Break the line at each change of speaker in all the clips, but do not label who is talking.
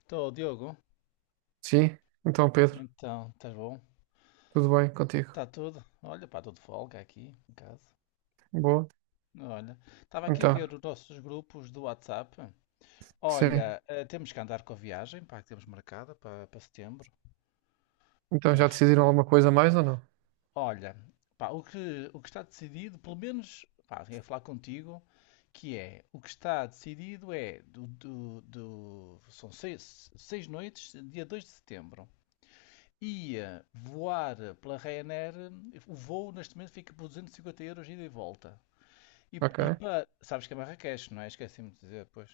Estou, Diogo.
Sim, então Pedro,
Então, estás bom?
tudo bem contigo?
Está tudo? Olha, pá, estou de folga aqui em casa.
Boa.
Olha, estava aqui a
Então,
ver os nossos grupos do WhatsApp.
sim.
Olha, temos que andar com a viagem, pá, que temos marcada para setembro.
Então já
Temos que-
decidiram alguma coisa a mais ou não?
Olha, pá, o que está decidido, pelo menos, pá, ia falar contigo, que é, o que está decidido é, são seis noites, dia 2 de setembro. Ia voar pela Ryanair, o voo neste momento fica por 250 € ida e volta. E
Ok.
para. Sabes que é Marrakech, não é? Esqueci-me de dizer depois.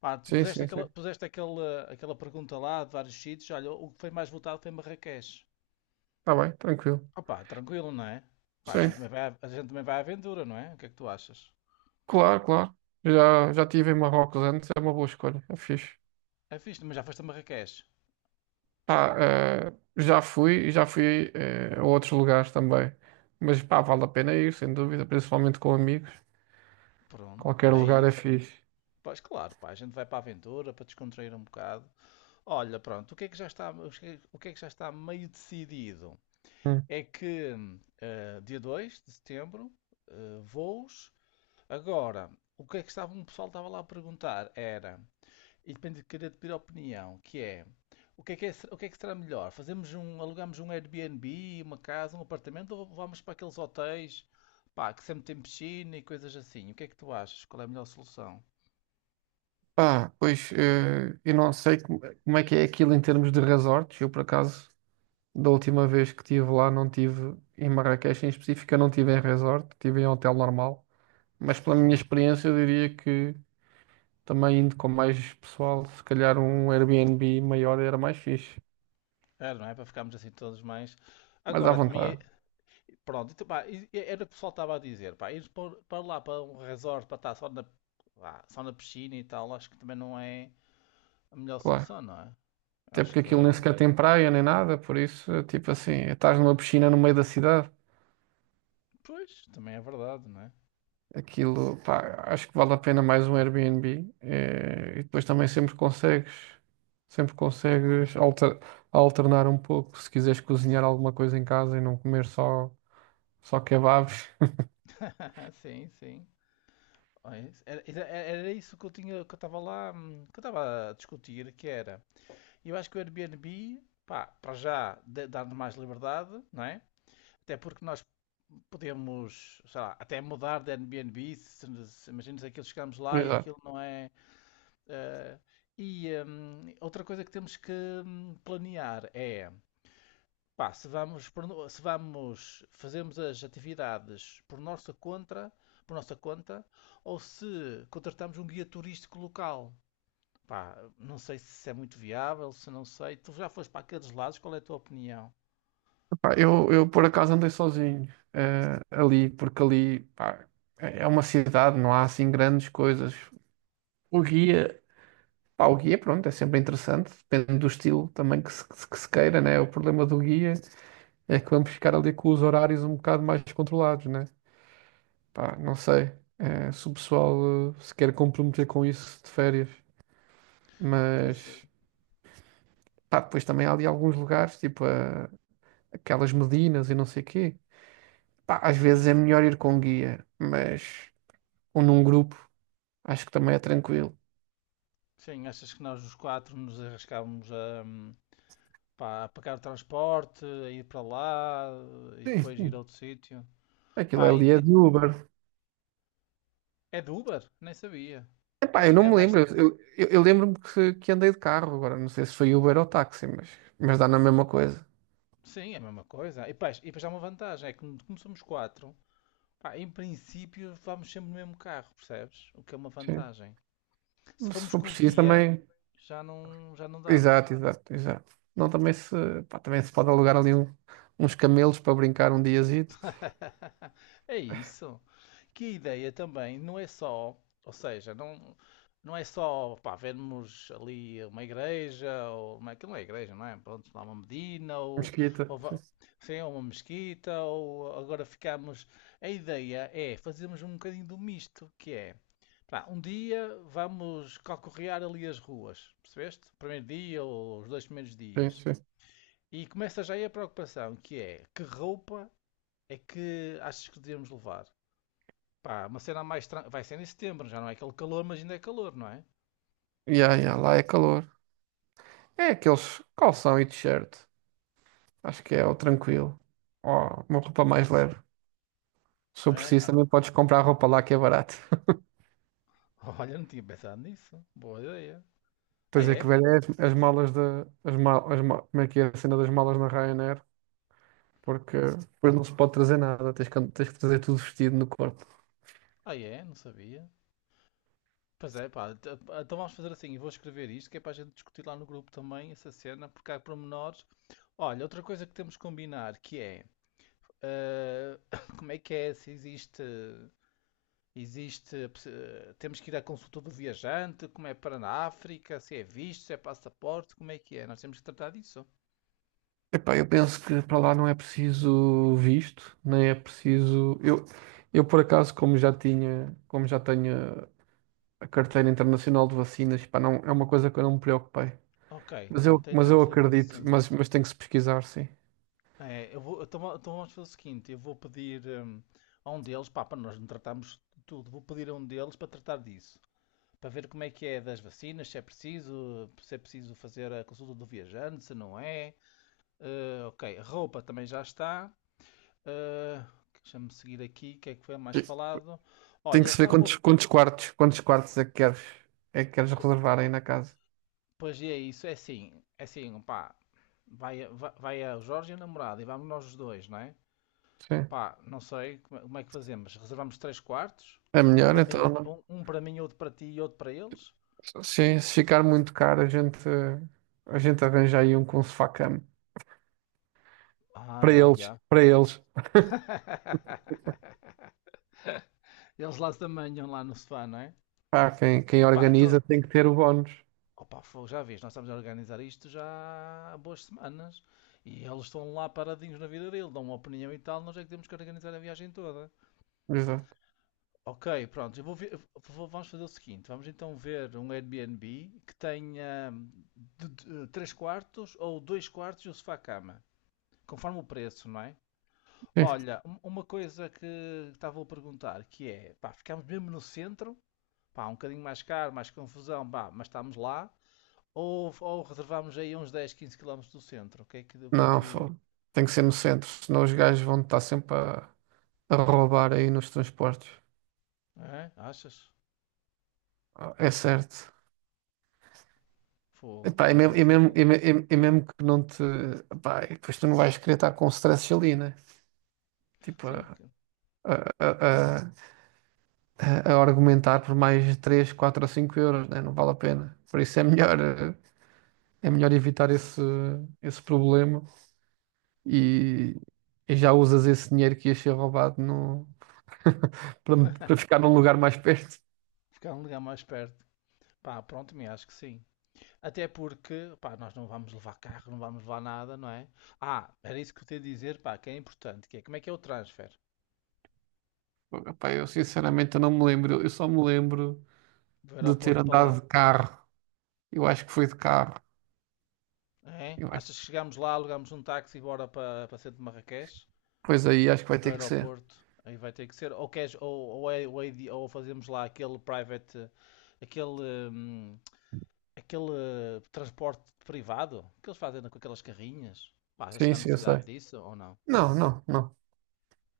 Pá, tu
Sim,
puseste
sim,
aquela,
sim.
puseste aquela, aquela pergunta lá de vários sítios. Olha, o que foi mais votado foi Marrakech.
Está bem, tranquilo.
Opá, tranquilo, não é? Pá,
Sim,
a gente também vai à aventura, não é? O que é que tu achas?
claro, claro. Já estive em Marrocos antes, é uma boa escolha, é fixe.
É fixe, mas já foste a Marrakech.
Pá, já fui e já fui a outros lugares também. Mas pá, vale a pena ir, sem dúvida, principalmente com amigos.
Pronto,
Qualquer
é
lugar é
isso.
fixe.
Pois claro, pá, a gente vai para a aventura para descontrair um bocado. Olha, pronto, o que é que já está, o que é que já está meio decidido?
Hum.
É que dia 2 de setembro, voos. Agora, o que é que estava, o pessoal estava lá a perguntar era, e depende de querer pedir opinião, que é, o que é que será melhor? Alugamos um Airbnb, uma casa, um apartamento ou vamos para aqueles hotéis, pá, que sempre tem piscina e coisas assim? O que é que tu achas? Qual é a melhor solução?
Pá, pois eu não sei como, como é que é aquilo em termos de resorts, eu por acaso. Da última vez que estive lá, não tive em Marrakech em específico, eu não estive em resort, estive em hotel normal. Mas pela minha experiência, eu diria que também indo com mais pessoal, se calhar um Airbnb maior era mais fixe.
Era, não é? Para ficarmos assim todos mais.
Mais à
Agora, também é.
vontade,
Pronto, então, pá, e era o que o pessoal estava a dizer, pá, ir para lá, para um resort, para estar só na piscina e tal, acho que também não é a melhor
claro.
solução, não é?
Até
Acho
porque
que
aquilo nem
é.
sequer tem praia nem nada, por isso, é tipo assim, estás numa piscina no meio da cidade.
Pois, também é verdade, não é?
Aquilo, pá, acho que vale a pena mais um Airbnb. Eh, e depois também sempre consegues alternar um pouco se quiseres cozinhar alguma coisa em casa e não comer só, só kebabs.
Sim, sim. Olha, era isso que eu tinha, que eu estava lá, que eu estava a discutir, que era. Eu acho que o Airbnb, pá, para já dá-nos mais liberdade, não é? Até porque nós podemos, sei lá, até mudar de Airbnb, se, imagina se aquilo chegamos lá e
Exato.
aquilo não é. Eh, e outra coisa que temos que planear é, pá, se vamos, fazemos as atividades por nossa conta, ou se contratamos um guia turístico local. Pá, não sei se isso é muito viável, se não sei. Tu já foste para aqueles lados, qual é a tua opinião?
Pá, eu por acaso andei sozinho, ali, porque ali, pá, é uma cidade, não há assim grandes coisas. O guia, pá, o guia, pronto, é sempre interessante, depende do estilo também que se queira, né? O problema do guia é que vamos ficar ali com os horários um bocado mais controlados, né? Pá, não sei, se o pessoal se quer comprometer com isso de férias,
Pois, é,
mas pá, depois
pois
também há
é.
ali alguns lugares, tipo aquelas Medinas e não sei quê. Pá, às vezes
Sim,
é melhor ir com guia, mas ou num grupo, acho que também é tranquilo.
sim, achas que nós os quatro nos arriscávamos a, pá, a pagar o transporte, a ir para lá e
Sim,
depois ir a
sim.
outro sítio?
Aquilo
Pá,
ali é de Uber.
É do Uber? Nem sabia.
Epá, eu
Pensei que
não
era
me
mais.
lembro. Eu lembro-me que andei de carro agora. Não sei se foi Uber ou táxi, mas dá na mesma coisa.
Sim, é a mesma coisa. E depois há uma vantagem: é que como somos quatro, pá, em princípio vamos sempre no mesmo carro, percebes? O que é uma
Sim.
vantagem. Se
Se
formos
for
com o
preciso
guia,
também.
já não dava.
Exato, exato, exato. Não, também se, pá, também se pode alugar ali uns camelos para brincar um diazito.
É isso. Que a ideia também não é só, ou seja, não, não é só pá, vermos ali uma igreja, ou uma, aquilo não é igreja, não é? Pronto, lá uma medina,
Mesquita.
ou va- sim, ou uma mesquita, ou agora ficamos. A ideia é fazermos um bocadinho do misto, que é pá, um dia vamos calcorrear ali as ruas, percebeste? Primeiro dia ou os dois primeiros
Sim,
dias.
sim, sim.
E começa já aí a preocupação, que é que roupa é que achas que devemos levar? Pá, uma cena mais. Vai ser em setembro, já não é aquele calor, mas ainda é calor, não é?
Ya, ya, lá é calor. É aqueles calção e t-shirt. Acho que é o tranquilo. Ó, uma roupa mais leve. Se eu preciso,
É?
também podes comprar roupa lá que é barato.
Ah, olha, não tinha pensado nisso. Boa ideia. Ah,
Tens é que
é?
ver é as, as malas da. As mal, as ma- Como é que é a cena das malas na Ryanair? Porque depois não se pode trazer nada. Tens que trazer tudo vestido no corpo.
Ah, é? Não sabia. Pois é, pá. Então vamos fazer assim. Eu vou escrever isto, que é para a gente discutir lá no grupo também essa cena, porque há pormenores. Olha, outra coisa que temos que combinar que é. eh, Como é que é? Se existe. Existe. Temos que ir à consulta do viajante, como é para na África, se é visto, se é passaporte, como é que é? Nós temos que tratar disso.
Epá, eu penso que para lá não é preciso visto, nem é preciso. Eu por acaso, como já tinha, como já tenho a carteira internacional de vacinas, pá, não, é uma coisa que eu não me preocupei.
Ok, pronto, aí
Mas
está
eu
resolvido,
acredito,
sim.
mas tem que se pesquisar, sim.
É, eu vou, então, va- então vamos fazer o seguinte, eu vou pedir a um deles, pá, para nós não tratarmos de tudo, vou pedir a um deles para tratar disso, para ver como é que é das vacinas, se é preciso fazer a consulta do viajante, se não é. Ok, a roupa também já está. Eh, deixa-me seguir aqui, o que é que foi mais
E
falado?
tem
Olha,
que
eles
se ver
estavam...
quantos,
a-
quantos quartos é que queres
po-
reservar aí na casa.
Pois é isso, é assim, pá, vai o Jorge e a namorada e vamos nós os dois, não é?
Sim.
Pá, não sei como é que fazemos. Reservamos três quartos?
É
Um
melhor
para mim,
então.
um, um para mim, outro para ti e outro para eles?
Sim, se ficar muito caro, a gente arranja aí um com sofá-cama
Ah,
para
ah,
eles,
já.
para eles.
Eles lá se amanham lá no sofá, não é?
Pá, quem, quem
Ah pá, então.
organiza tem que ter o bónus.
Opa, fogo, já vês, nós estamos a organizar isto já há boas semanas. E eles estão lá paradinhos na vida dele, dão uma opinião e tal, nós é que temos que organizar a viagem toda.
Exato.
Ok, pronto, eu vou ver- eu vou- vamos fazer o seguinte, vamos então ver um Airbnb que tenha três quartos ou dois quartos e um sofá-cama. Conforme o preço, não é?
É.
Olha, uma coisa que estava a perguntar, que é, pá, ficámos mesmo no centro, pá, um bocadinho mais caro, mais confusão, pá, mas estamos lá, ou reservámos aí uns 10, 15 quilómetros do centro, o que é que, o que é
Não,
que,
fogo. Tem que ser no centro, senão os gajos vão estar sempre a roubar aí nos transportes.
É? Achas?
Ah, é certo.
Fogo,
Epá, é
não tinha
mesmo, é
essa
mesmo,
ideia.
é mesmo que não te. Epá, e depois tu não vais querer estar com stress ali, né? Tipo,
Sim,
a, a, a, a argumentar por mais 3, 4 ou 5 euros, né? Não vale a pena. Por isso é melhor, é melhor evitar esse, esse problema e, e já usas esse dinheiro que ia ser roubado no, para, para ficar num lugar mais perto.
ficar um lugar mais perto, pá, pronto, me acho que sim. Até porque, pá, nós não vamos levar carro, não vamos levar nada, não é? Ah, era isso que eu te ia dizer, pá, que é importante, que é como é que é o transfer
Epá, eu sinceramente eu não me lembro. Eu só me lembro
do
de ter
aeroporto para lá?
andado de carro. Eu acho que foi de carro.
É?
Eu acho-
Achas que chegamos lá, alugamos um táxi e bora para, para centro de Marrakech?
Pois aí acho que vai
Para o
ter que ser.
aeroporto? Aí vai ter que ser. Ou, queres, ou, é de- ou fazemos lá aquele private. Aquele. hum, aquele Transporte privado que eles fazem com aquelas carrinhas. Pá, achas que
Sim,
há
sim, eu
necessidade
sei.
disso ou não?
Não, não, não.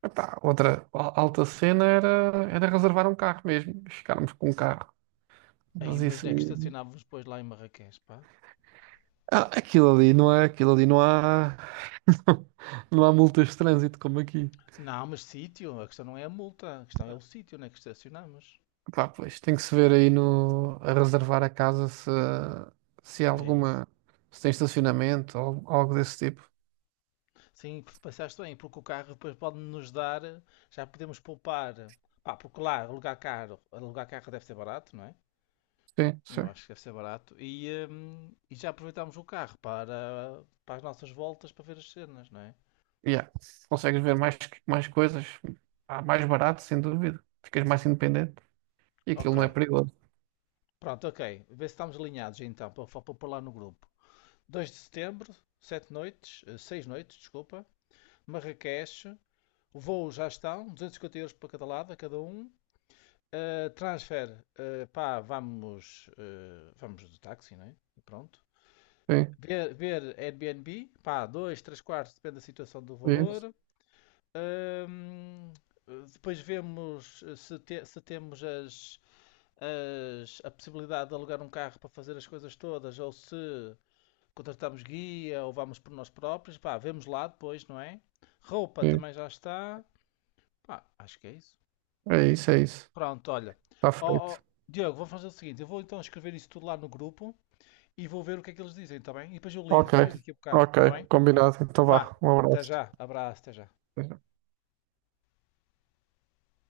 Epá, outra alta cena era, era reservar um carro mesmo. Ficarmos com um carro.
Aí,
Mas
mas onde
isso
é que
aí.
estacionávamos depois lá em Marrakech, pá?
Ah, aquilo ali não há, não há multas de trânsito como aqui.
Não, mas sítio. A questão não é a multa. A questão é o sítio onde é que estacionamos.
Pá, pois tem que se ver aí no, a reservar a casa se, se há
É isso.
alguma, se tem estacionamento ou algo desse tipo.
Sim, pensaste bem, porque o carro depois pode nos dar, já podemos poupar. Pá, porque lá alugar carro deve ser barato, não é?
Sim,
Eu
sim.
acho que deve ser barato. E já aproveitámos o carro para as nossas voltas para ver as cenas, não é?
Yeah. Consegues ver mais, mais coisas, ah, mais barato, sem dúvida. Ficas mais independente e aquilo
Ok,
não é perigoso.
pronto, ok. Vê se estamos alinhados então, para pôr lá no grupo. Dois de setembro, 7 noites, 6 noites, desculpa. Marrakech, o voo já estão, 250 € para cada lado, a cada um. Ah, transfer, ah, pá, vamos do táxi, né? E pronto.
Sim,
Ver Airbnb, pá, dois, três quartos, depende da situação do
é isso,
valor. Ahm, depois vemos se temos a possibilidade de alugar um carro para fazer as coisas todas, ou se contratamos guia, ou vamos por nós próprios, pá, vemos lá depois, não é? Roupa
sim.
também já está. Pá, acho que é isso.
É isso, é isso.
Pronto, olha.
Está
Ó, ó,
feito.
Diogo, vou fazer o seguinte: eu vou então escrever isso tudo lá no grupo e vou ver o que é que eles dizem, tá bem? E depois eu
Ok,
ligo-te mais daqui a bocado, tá
ok,
bem?
combinado. Então
Vá,
vá, um
até
abraço.
já, abraço, até já.